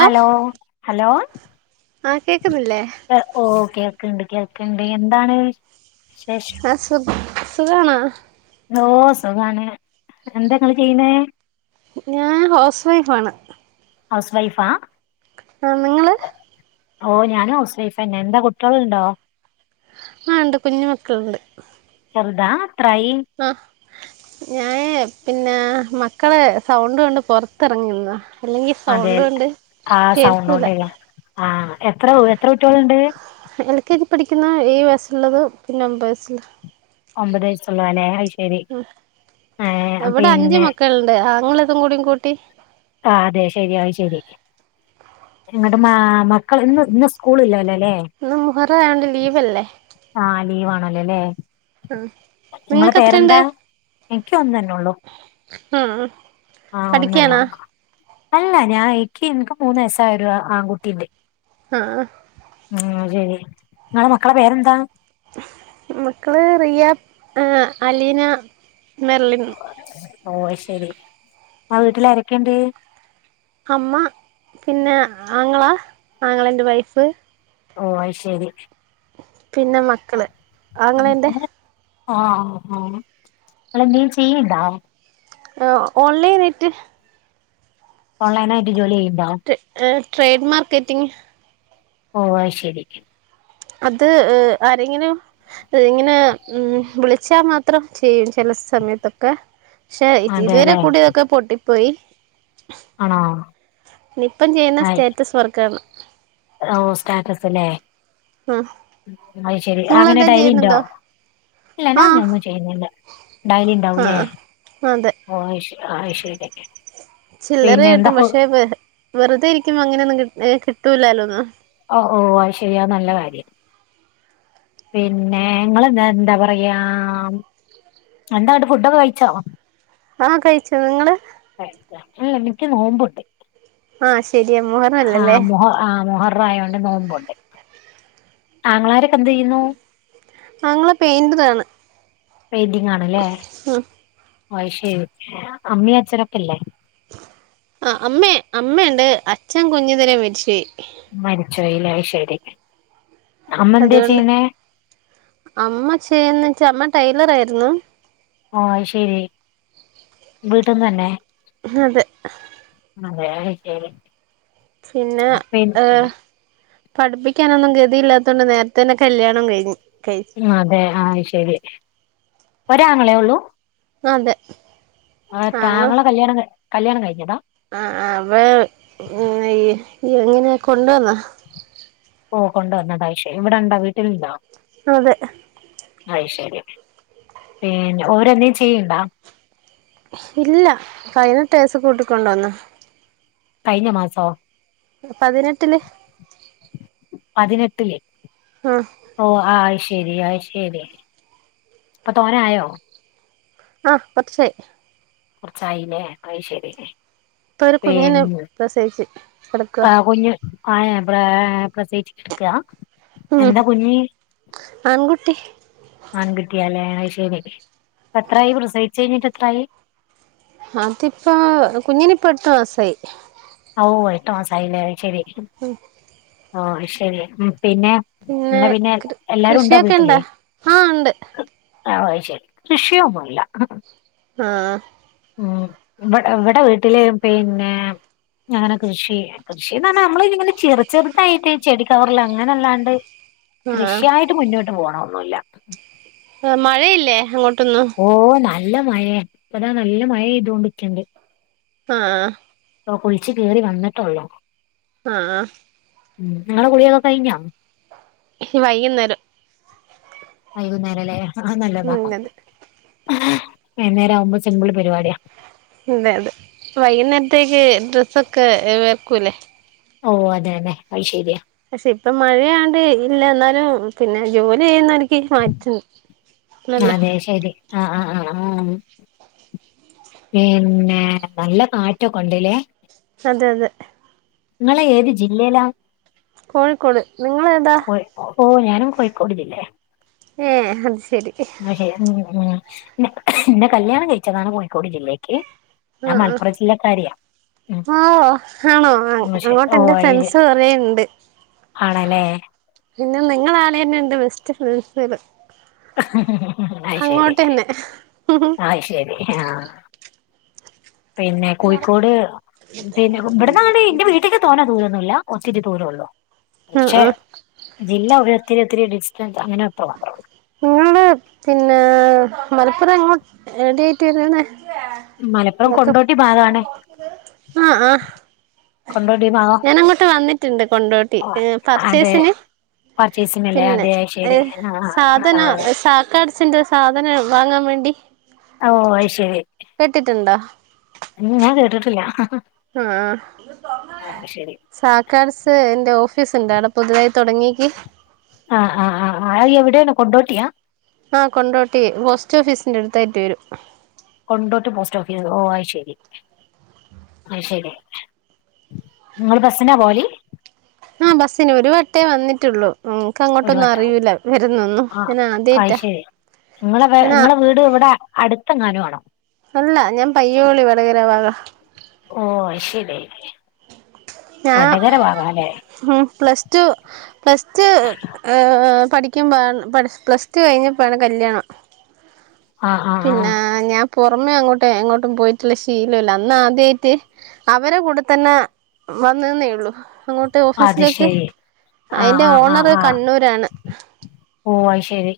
Hello hello ആഹ് കേക്കുന്നില്ലേ കേക്ക്ണ്ട് കേക്ക്ണ്ട് എന്താണ് വിശേഷം ആഹ് സുഖ് സുഖാണോ ഓഹ് സുഖാണ് എന്താങ്ങള് ചെയ്യ്ണേ ഞാൻ ഹൗസ് വൈഫാണ് ഹൗസ് വൈഫാ ആ നിങ്ങള് ഓഹ് ഞാനും ഹൗസ് വൈഫന്നാ ന്താ കുട്ടികളുണ്ടോ ആഹ് ഇണ്ട് കുഞ്ഞു മക്കളുണ്ട് ചെറുതാ എത്രായി ആ ഞാൻ പിന്നെ മക്കളെ സൗണ്ടൊണ്ട് പൊർത്തെറങ്ങിന്നാ അതെ ആഹ് കേൾക്കൂല സൗണ്ടോണ്ട്ലേ ആഹ് എത്ര എത്ര കുട്ടിയോള്ണ്ട് എൽ കെ ജി പഠിക്കുന്ന [unintelligible] വയസ്സുള്ളത് പിന്നെ ഒമ്പവയസ്സുള്ളത് ഒമ്പത് വയസ്സുള്ളുല്ലേ ഹ് ഇവിടെ പിന്നെ അഞ്ചുമക്കള്ണ്ട് ആണുയുള്ളതുംകൂടെ കൂട്ടി ആ അതെ ശെരിയാ അത് ശരി നിങ്ങടെ മാ മക്കൾ ഇന്ന് ഇന്ന് സ്കൂളില്ലലേ ഇന്ന് മുഹറായൊണ്ട് ലീവല്ലെ ആ ലീവാണല്ലോയില്ലേ ആഹ് നിങ്ങക്ക്‌ എത്ര ഒണ്ട് ക് ഒന്നന്നെള്ളു ആ ഒന്ന്തന്നെ പഠിക്കാണോ ഓൾക്കും അല്ല ഞാൻ എക്ക് ൻക്ക് മൂന്ന് വയസായൊരു ആൺകുട്ടീണ്ട് ആഹ് ഏ നിങ്ങളെ മക്കളെ പേരെന്താണ് മക്കള് റിയ മ് അലീന മെർലിൻ ഓ ശെരി ആ വീട്ടില് ആരോക്കെണ്ട് അമ്മ പിന്നെ ആങ്ങള ആങ്ങളെൻ്റെ വൈഫ് ഓ അത്ശരി പിന്നെ മക്കള് ഉം, ആങ്ങെളെൻ്റെ നിങ്ങള് ആ ഹ് ആ ഹ് ആഹ് നിങ്ങളെന്തെലും ചെയ്യ്ണ്ടോ ആ ഓൺലൈനായിട്ട് ഓൺലൈനായിട്ട് ജോലി ചെയ്യ്ണ്ടോ ട്രേഡ് മാർക്കറ്റിംഗ് ഓ അത് ശരി അത് ആരെങ്കിലും ഇങ്ങനെ ഉം വിളിച്ചാമാത്രം ചെയ്യും ചെല - സമയത്തൊക്കെ പക്ഷെ ഇതുവരെ അതെല്ലേ കൂടിയതൊക്കെ പൊട്ടിപ്പോയി ആണോ നിപ്പം ചെയ്യ്ണ ആയി സ്റ്റേറ്റസ് വർക്കാണ് ഓ സ്റ്റാറ്റസ് ഇല്ലേ ആ ഉം അത്ശരി അങ്ങനെ നിങ്ങളെന്തേലും ഡൈലിണ്ടോ? ചെയ്യുന്നുണ്ടോ ഇല്ല ഞാൻ ആ അങ്ങനൊന്നും ചെയ്യുന്നില്ല ആ ഡൈലിണ്ടാവുലേ? അതെ അയ്ശെ ആയ്ശെരി. ചില്ലറകിട്ടും പക്ഷെ വെ വെറുതെ ഇരിക്കുമ്പോ അങ്ങനൊന്നും കി ഏഹ് കിട്ടൂലാല്ലോന്ന്. ഓഹ് അത്ശരി അത്‌ നല്ല കാര്യം. പിന്നെ ങ്ങളെന്നെ എന്താപറയാ? എന്താന്ന്ട്ട് ഫുഡൊക്കെ കഴിച്ചോ? ആഹ് കഴിച്ചു. നിങ്ങള്? ക്ക് നോമ്പുണ്ട്. ആഹ് ശരിയാ മുഹറല്ലല്ലേ ആഹ് മൊഹ ആഹ് മൊഹറായോണ്ട് നോമ്പുണ്ട്. ആങ്ങളാരൊക്കെന്തെയ്യുന്നു? ഞങ്ങള് പെയിന്റിലാണ് പെയിന്റിങ് ആണല്ലേ ശ അമ്മിയ അച്ച്ചനൊക്കെല്ലേ ആ അമ്മ അമ്മുണ്ട് അച്ഛൻ കുഞ്ഞു തരെ മേരിച്ച മരിച്ചോല്ല ശരി അമ്മ എന്താ അതുകൊണ്ട് ചെയ്യണേ അമ്മ ചേന്ന് വച്ചാ അമ്മ ടൈലർായിരുന്നു ഓ ശരി വീട്ടന്ന് തന്നെ അത അതെ അതക്ക പിന്നെ പഠിപ്പിക്കാനൊന്നും ഗതിയില്ലാത്തൊണ്ട് നേരത്തെ തന്നെ കല്യാണം കഴിു ഉ അതെ ആ ശരി വരാങ്ങളെ ഉള്ളൂ അതെ ആ താങ്കളെ കല്യാണം കല്യാണം കഴിക്കട്ടോ ആ അപ്പ എങ്ങനെയ കൊണ്ടുവന്നോ പോഓ കൊണ്ടുവന്നതാ ഇഷയേ ഇവിടെ ഇണ്ടോ വീട്ടിലണ്ടോ അതെ അയ് ശരി പിന്നെ ഓരന്തേും ചെയ്യണ്ടാ ഇല്ല കഴിഞ്ഞ േസ് കൂട്ടിക്കൊണ്ടോന്നു കഴിഞ്ഞ മാസോ പതിനെട്ടില് പതിനെട്ടിലെ ആഹ് ഓ ആ ശരിയ ശരി അപ്പൊ തോന ആയോ ആഹ് പച്ചേ കുറച്ചായിനെ ആയി ശരിെ ഇപ്പൊ ഒരു കുഞ്ഞിനെ പിന്ന പ്രസവിച്ച് കിടക്കുവാ ആ കൊ ആ അ ഉം എന്താ കുഞ്ഞി ആൺകുട്ടി ആൺകുട്ടിയാല ശമ അ എത്രായി പ്രസയിിച്ച കഴിഞ്ഞിട്ട് എത്രായി അതിപ്പ കുഞ്ഞിനിപ്പ അടുത്ത മാസായി ഓ ട്ടോ ആസായില്ലേ ശരി ഓ ശരിയ ഉം പിന്നെ എന്നാ പിന്നെ കൃ എല്ലാരും ഉണ്ടോ കൃഷിയൊക്കെ ഇണ്ടാ വീട്ടില് ആഹ് ഉണ്ട് ആഹ ശരി കൃഷിയൊന്നുമല്ല ആഹ ഉം ഇടെ ഇവിടെ വീട്ടില പിന്നെ അങ്ങനെ കൃഷി കൃഷിന്ന് പറ നമ്മള് ഇങ്ങനെ ചറ ചെറുതായിട്ട് ചെടികവറൽ അങ്ങനെല്ലാണ്ട് ആഹ് കൃഷിയായിട്ട് മുന്നോട്ട് പോകണം മഴയില്ലേ അങ്ങോട്ട് ഓ നല്ല മഴ ഇപ്പതാ നല്ല മഴെയ്തോൊണ്ടിരിക്കണ്ട് ആഹ അ കുളിച്ചച്ച് ക കേറി വന്നിട്ടുള്ളോ ആഹ് ഉം നിങ്ങളെ കുളിയക്ക കഴിഞ്ഞ വൈകുന്നേരം വൈകുന്നേരം അല്ലേ ആഹ നല്ലതാക്ക ഉം അതെ വൈകുന്നേരം ആവുമ്പോ സിമ്പിൾ പരിപാടിയാ അതെ അതെ വൈകുന്നേരത്തേക്ക് ഡ്രസ്സൊക്കെ വർക്കൂല്ലേ ഓ അതെന്നെ അഐ ശര്യ പക്ഷെ ഇപ്പ മഴയാണ്ട് ഇല്ല എന്നാലും പിന്നെ ജോലി ചെയ്യുന്ന എനിക്ക് മാറ്റുന്നു അതെ ശരി ആ ആ ആ പിന്നെ നല്ല കാറ്റൊക്കെ ഉണ്ടല്ലേ അതെ അതെ നിങ്ങളെ ഏത് ജില്ലയിലാ കോഴിക്കോട് നിങ്ങെളേത ഞാകോഴിക്കോട് ജില്ലേ ഏ ആഹ് പക്ഷെ ഉ ഉ എന്നെ കല്യാണം കഴിച്ചയചതാണ് കോഴിക്കോട് ജില്ലേക്ക് ഞാൻ മലപ്പുറം ജില്ലക്കാരിയാ ഉം ആഹ ആണോ ഉം, ശരി ഓ അങ്ങോട്ടൊന്റെ അത് ഫ്രണ്ട്സ് ശരി. കൊറെ ഒണ്ട് ആണല്ലേ പിന്നെ നിങ്ങളാണ് എന്റെ ബെസ്റ്റ് ഫ്രണ്ട്സ് കള് ആ് ശരി ആ ശരി ആഹ പിന്നെ കോഴിക്കോട് പിന്നെ ഇവിടന്നങ്ങോട്ട്എന്റെ വീട്ടേക്ക് തോന ദൂരമൊന്നുമില്ല ത്തിരി ദൂരെള്ളു ആഹ ആ ജില്ല രുഒത്തിരി ഒത്തിരി ഡിസ്റ്റൻസ് അങ്ങനെ അത്രമാത്രേള്ളൂ നിങ്ങടെ പിന്നെ മലപ്പുറം ങ്ങ എവിട ആായിട്ട് വരുന്ന മലപ്പുറം കൊണ്ടോട്ടി ഭാഗണേ ആഹ ആഹ ഭാഗം ഞൻ അങ്ങോട്ട് വന്നിട്ടുണ്ട് കൊണ്ടോട്ടി പർച്ചേസിന് പർച്ചയിസിനല്ലേ പിന്നെ അതെ ശരി ഏഹ് ആഹ് ആഹ് സാധന ആഹ് സാക്കാട്്സിന്റെ സാധനം വാങ്ങാൻ വേണ്ടി ഓ അ് ശരി കേട്ടിട്ടുണ്ടോ ഞാൻ കേട്ടിട്ടില്ല ആ ആഹ് ശരി സാക്കാർസ് എന്റെ ഓഫീസ് ഉണ്ട് അവിടെ പുതുതായി തുടങ്ങിയക്ക് ആഹ് ആഹ് ആഹ് ആ അയ്യ വിടെയാണ് കൊണ്ടോട്ടിയാ ആഹ കൊണ്ടോട്ടി പോസ്റ്റ് ഓഫീസിന്റെ അടുത്തായിട്ട് വരും കൊണ്ടോട്ട് പോസ്റ്റ് ഓഫീസ് ഓ ആ ശെരി ആ ശരി നിങ്ങള് ബസിനാ പോവല് ആഹ ബസ്സിന് ഒരു വട്ടേ വന്നിട്ടുള്ളൂ ഉനക്ക് ഒരു അങ്ങോട്ടൊന്നും വട്ടം അറിയിൂല വരുന്നൊന്നും ആഹ് പിന്നെ അത് ആദ്യയിട്ട ശരി നിങ്ങളെ നിങ്ങളടെ വീട് ഇവിടെ അടുത്തെങ്ങാനും ആണോ അല്ല ഞാൻ പയ്യോളി വടകര ഭാഗ ഓ ശരി ഞാൻ വടകര ഭാഗം അല്ലേ പ്ലസ് ടു പ്ലസ്റ്റു പഠിക്കുമ്പോാണ് പ്ലസ് ടു കഴിഞ്ഞപ്പോഴാണ് കല്യാണം ആ ആ ആ പിന്നെ ഞാൻ പുറമേ അങ്ങോട്ടും എങ്ങോട്ടും പോയിട്ടുള്ള ശീലമില്ല അന്ന് ആദ്യമായിട്ട് അവരെ കൂടെ തന്നെ വന്നന്നേ ഉള്ളു അങ്ങോട്ട് അത് ഓഫീസിലേക്ക് ശരി ആ അയിന്റെ ആ ആ ഓണർ ആ കണ്ണൂരാണ് ഓ ശരി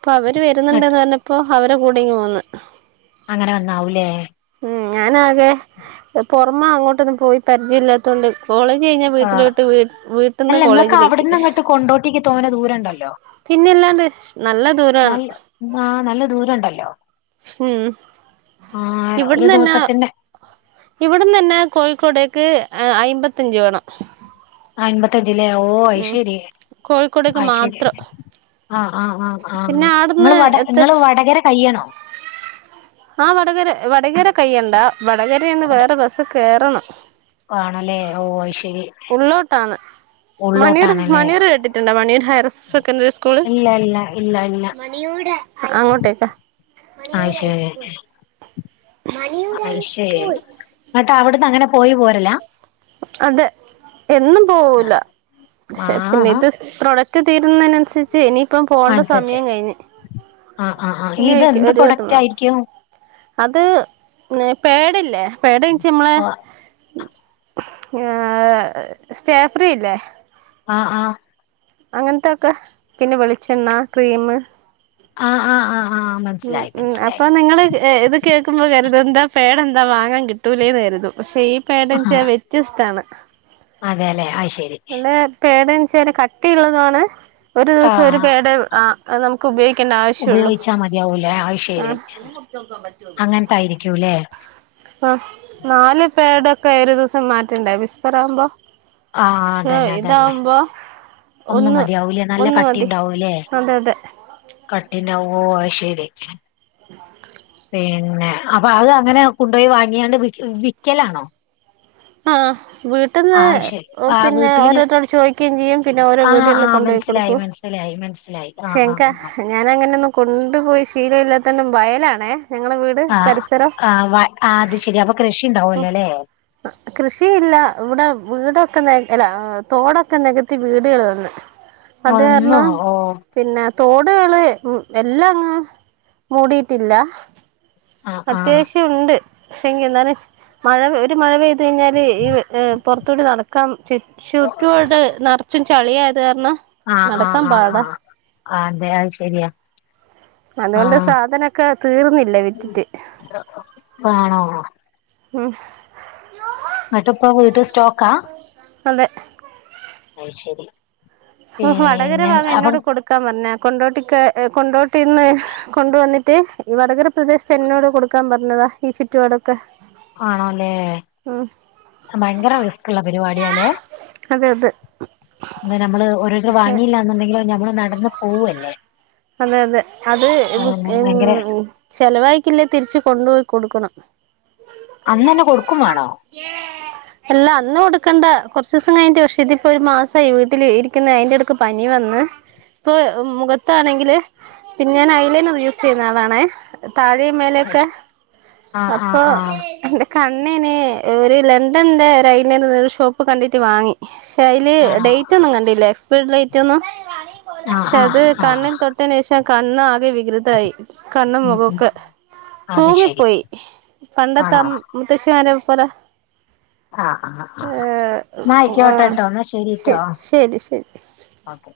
അപ്പൊ അവര് ഇങ്ങട്ട് വരുന്നുണ്ടന്ന് പറഞ്ഞപ്പോ അവരെ ടെ കൂടെയിങ് പോന്ന്ന് അങ്ങനെ വന്നാവൂലേ ഉ ഞാനാകെ പുറമെ അങ്ങോട്ടൊന്നും പോയി പരിചയം ഇല്ലാത്തോണ്ട് കോളേജ് കഴിഞ്ഞാ ആ വീട്ടിലോട്ട് വീട്ടന്ന് അല്ല നിങ്ങൾക്ക് കോളേജിലേക്ക് അവിടുന്ന് അങ്ങോട്ട് കൊണ്ടോട്ടിക്ക് തോനെ ദൂരം ഉണ്ടല്ലോ പിന്നെല്ലാ നല്ല ആ നല്ല ദൂരം ഉണ്ടല്ലോ ഉം ആ ഒരു ഇവിടന്ന് തന്നെ ദിവസത്തിന്റെ ഇവിടന്ന് തന്നെ കോഴിക്കോടേക്ക് അയ്മ്പത്തഞ്ച് വേണം ആഅമ്പത്തഞ്ച്ല്ലേ ഓ ഉം ഐ്ശേരി കോഴിക്കോടേക്ക് അഐ്ശേരി മാത്രം ആ് ആ ആ ആ് പിന്നെ നിങ്ങള് ആട്ന്ന് വട എത്ത നിങ്ങള് വടകര കയ്യണോ ആ വടകര വടകര കയ്യണ്ടാ വടകര നിന്ന് വട- വേറെ ബസ്സ് കയറണം. ആണല്ലേ ഓ, ശരി ഉള്ളോട്ടാണ് മണിയൂർ, ഉള്ളോട്ടാണല്ലേ മണിയൂർ കേട്ടിട്ടുണ്ടോ മണിയൂർ ഹയർ സെക്കൻറി സ്കൂള്. ഇല്ല ഇല്ല ഇല്ല ഇല്ല അങ്ങോട്ടേക്കാ അയ്ശരി മണിയൂരൈസ്കൂൾ അവിടന്ന് അങ്ങനെ പോയി പോരല അതെ എന്നും പോവുല്ല, ആ പിന്നെ ആ ഇത് പ്രൊഡക് പ്രൊഡക്ട് തീരുന്നതിനനുസരിച്ച് എനി ഇപ്പം പോകണ്ട അനുസരിച്ച് സമയം കഴിഞ്ഞ് ആ ആ ആ ഇനി ഇത് ഒരിക്കെ എന്ത് ഒരു വട്ടം പ്രൊഡക്റ്റ് പോണം. ആയിരിക്കും അത് പേടില്ലേ പേടിച്ച നമ്മളെ ഓ സ്‌റ്റേ ഫ്രീ ഇല്ലേ ആ ആ അങ്ങനത്തൊക്കെ പിന്നെ വെളിച്ചെണ്ണ ക്രീമ്. ആ, ആ, ആ ആ ഉം, മനസ്സിലായി ഉം മനസ്സിലായി അപ്പൊ നിങ്ങള് ഇ കേൾുമ്പോ കരുതും എന്താ പാഡ് എന്താ വാങ്ങാൻ കിട്ടൂലേന്ന് കരുതും ഈ പാഡ് ആ എന്ന് വെച്ചാൽ വ്യത്യസ്താണ്, അതെല്ലേ അയ്ശരി അല്ലേ പാഡ് [unintelligible] കട്ടിയുള്ളതും ആണ് ഒരു ആ ദിവസം ഒരു പാഡേ നമുക്ക് ഉപയോഗിക്കേണ്ട ആവശ്യം ഉള്ളൂ. അത്. ശരി അങ്ങനത്തായിരിക്കൂല്ലേ ആ നാല് പടൊക്കെ ഒരു ദിവസം മാറ്റണ്ടേ വിസ്പർ ആവുമ്പം. ആ അതന്നെ അതന്നെ ഇതാവുമ്പോ ഒന്നും ഒന്ന് മതിയാവുല്ലേ നല്ല ഒന്ന് മതി കട്ടിണ്ടാവൂല്ലേ, അതെ അതെ കട്ടി ഉണ്ടാവുവോ ശരി പിന്നെ അപ്പൊ അത് അങ്ങനെ കൊണ്ടുപോയി വാങ്ങിയാണ്ട് വി വിക്കലാണോ? ആ വീട്ടിന്ന് ആ ശരി ആ പിന്നെ വീട്ടിലിങ്ങനെ ഓരോരുത്തോടെ ചോദിക്കുകയും ചെയ്യും, പിന്നെ ഓരോ ആഹ് വീടുകളും ആഹ് കൊണ്ടുപോയി മനസ്സിലായി കൊടുക്കും. മനസ്സിലായി മനസ്സിലായി ആഹ് ശങ്ക ആഹ് ഞാൻ അങ്ങനെയൊന്നും കൊണ്ടുപോയി ശീല ഇല്ലാത്തോണ്ടു വയലാണേ ഞങ്ങളെ വീട് ആ, പരിസരം ആ ആ അത് ശരി അപ്പൊ കൃഷി ഉണ്ടാവൂലോ അല്ലേ കൃഷിയില്ല ഇവിടെ വീട് വീടൊക്കെ വെക്കല, തോടൊക്കെ നികത്തി വീടുകൾ വന്ന്. അത് ഒന്നോ കാരണം ഓ പിന്നെ തോടുകള് എല്ലാം അങ്ങ് മൂടിയിട്ടില്ല ആഹ് ആഹ് അത്യാവശ്യം ഉണ്ട്, പക്ഷെങ്കി എന്നാലും മഴ ഒരു മഴ പെയ് കഴിഞ്ഞാല് ഈ പുറത്തുകൂടി നടക്കാം ചുറ്റുപാട് നറച്ചും ചളിയാ ആയത്‌ കാരണം ആഹ് ആഹ് നടക്കാൻ ആഹ് പാടാ. ആഹ് അതെ അത് ശെരിയാ അതുകൊണ്ട് ആഹ് സാധനൊക്കെ തീർന്നില്ലേ വിറ്റിറ്റ്. ആണോ ഉം എന്നിട്ട് ഇപ്പൊ വീട്ടി സ്റ്റോക്കാ? അതെ ആ ശരി വടകര ഭാഗം എന്നോട് കൊടുക്കാൻ പറഞ്ഞ കൊണ്ടോട്ടി കൊണ്ടോട്ടിന്ന് കൊണ്ടുവന്നിട്ട് മറ്റേ ഈ വടകര പ്രദേശത്ത് എന്നോട് കൊടുക്കാൻ പറഞ്ഞതാ ഈ ചുറ്റുപാടൊക്കെ. ആണോല്ലേ, ഉം ഭയങ്കര റിസ്ക്ള്ള പരിപാടിയല്ലേ അതെ അതെ പിന്നെ നമ്മള് ഓരോരുത്തർ വാങ്ങിയില്ല എന്നുണ്ടെങ്കില് നമ്മള് നടന്നു പോവല്ലേ അതെ അതെ, അത്, ആഹ് ഭയങ്കര ഉം, ചെലവായിക്കില്ലേ തിരിച്ച് കൊണ്ട്പോയി കൊടുക്കണം അന്ന് തന്നെ കൊടുക്കും വേണോ ക്കണ്ട കുറച്ച് ദിവസം കഴിഞ്ഞിട്ട്, പക്ഷെ ഇതിപ്പോ ഒരു മാസായി വീട്ടിൽ ഇരിക്കുന്ന അയിന്റെടക്ക് പനി വന്ന്. ഇപ്പൊ മുഖത്താണെങ്കില് പിന്നെ ഞാൻ ഐലൈനർ യൂസ് ചെയ്യുന്ന ആളാണെ, താഴേം മേലൊക്കെ, ആഹ് അപ്പൊ ആഹ് ആഹ് എൻ്റെ ക ണ്ണിന് ഒരു ലണ്ടൻൻ്റെ ഒരു ഐലൈനർ ഒര് ഷോപ്പ് കണ്ടിട്ട് വാങ്ങി, ക്ഷേ അയ്ല് ആണോ ഡേറ്റ് ഒന്നും കണ്ടില്ല എക്സ്പെയേഡ് ഡേറ്റ് ഒന്നും ആഹ് പക്ഷെ ആഹ് അത് കണ്ണിൽ ആഹ് തൊട്ടേനേഷം ആ കണ്ണ് ആകെ വികൃതായി കണ്ണ് ഉം ഉം മുഖക്കെ. അത് ശരി തൂങ്ങിപ്പോയി പണ്ടത്തെ ആണോ മു മുത്തശ്ശിമാരെ പോലെ. ആഹ് ആഹ് ആഹ് ഏഹ് എന്നാ ഏഹ് ആയിക്കോട്ടെട്ടോ എന്നാ ശ് ശരിട്ടോ ശരി ശരി. ഓക്കെ.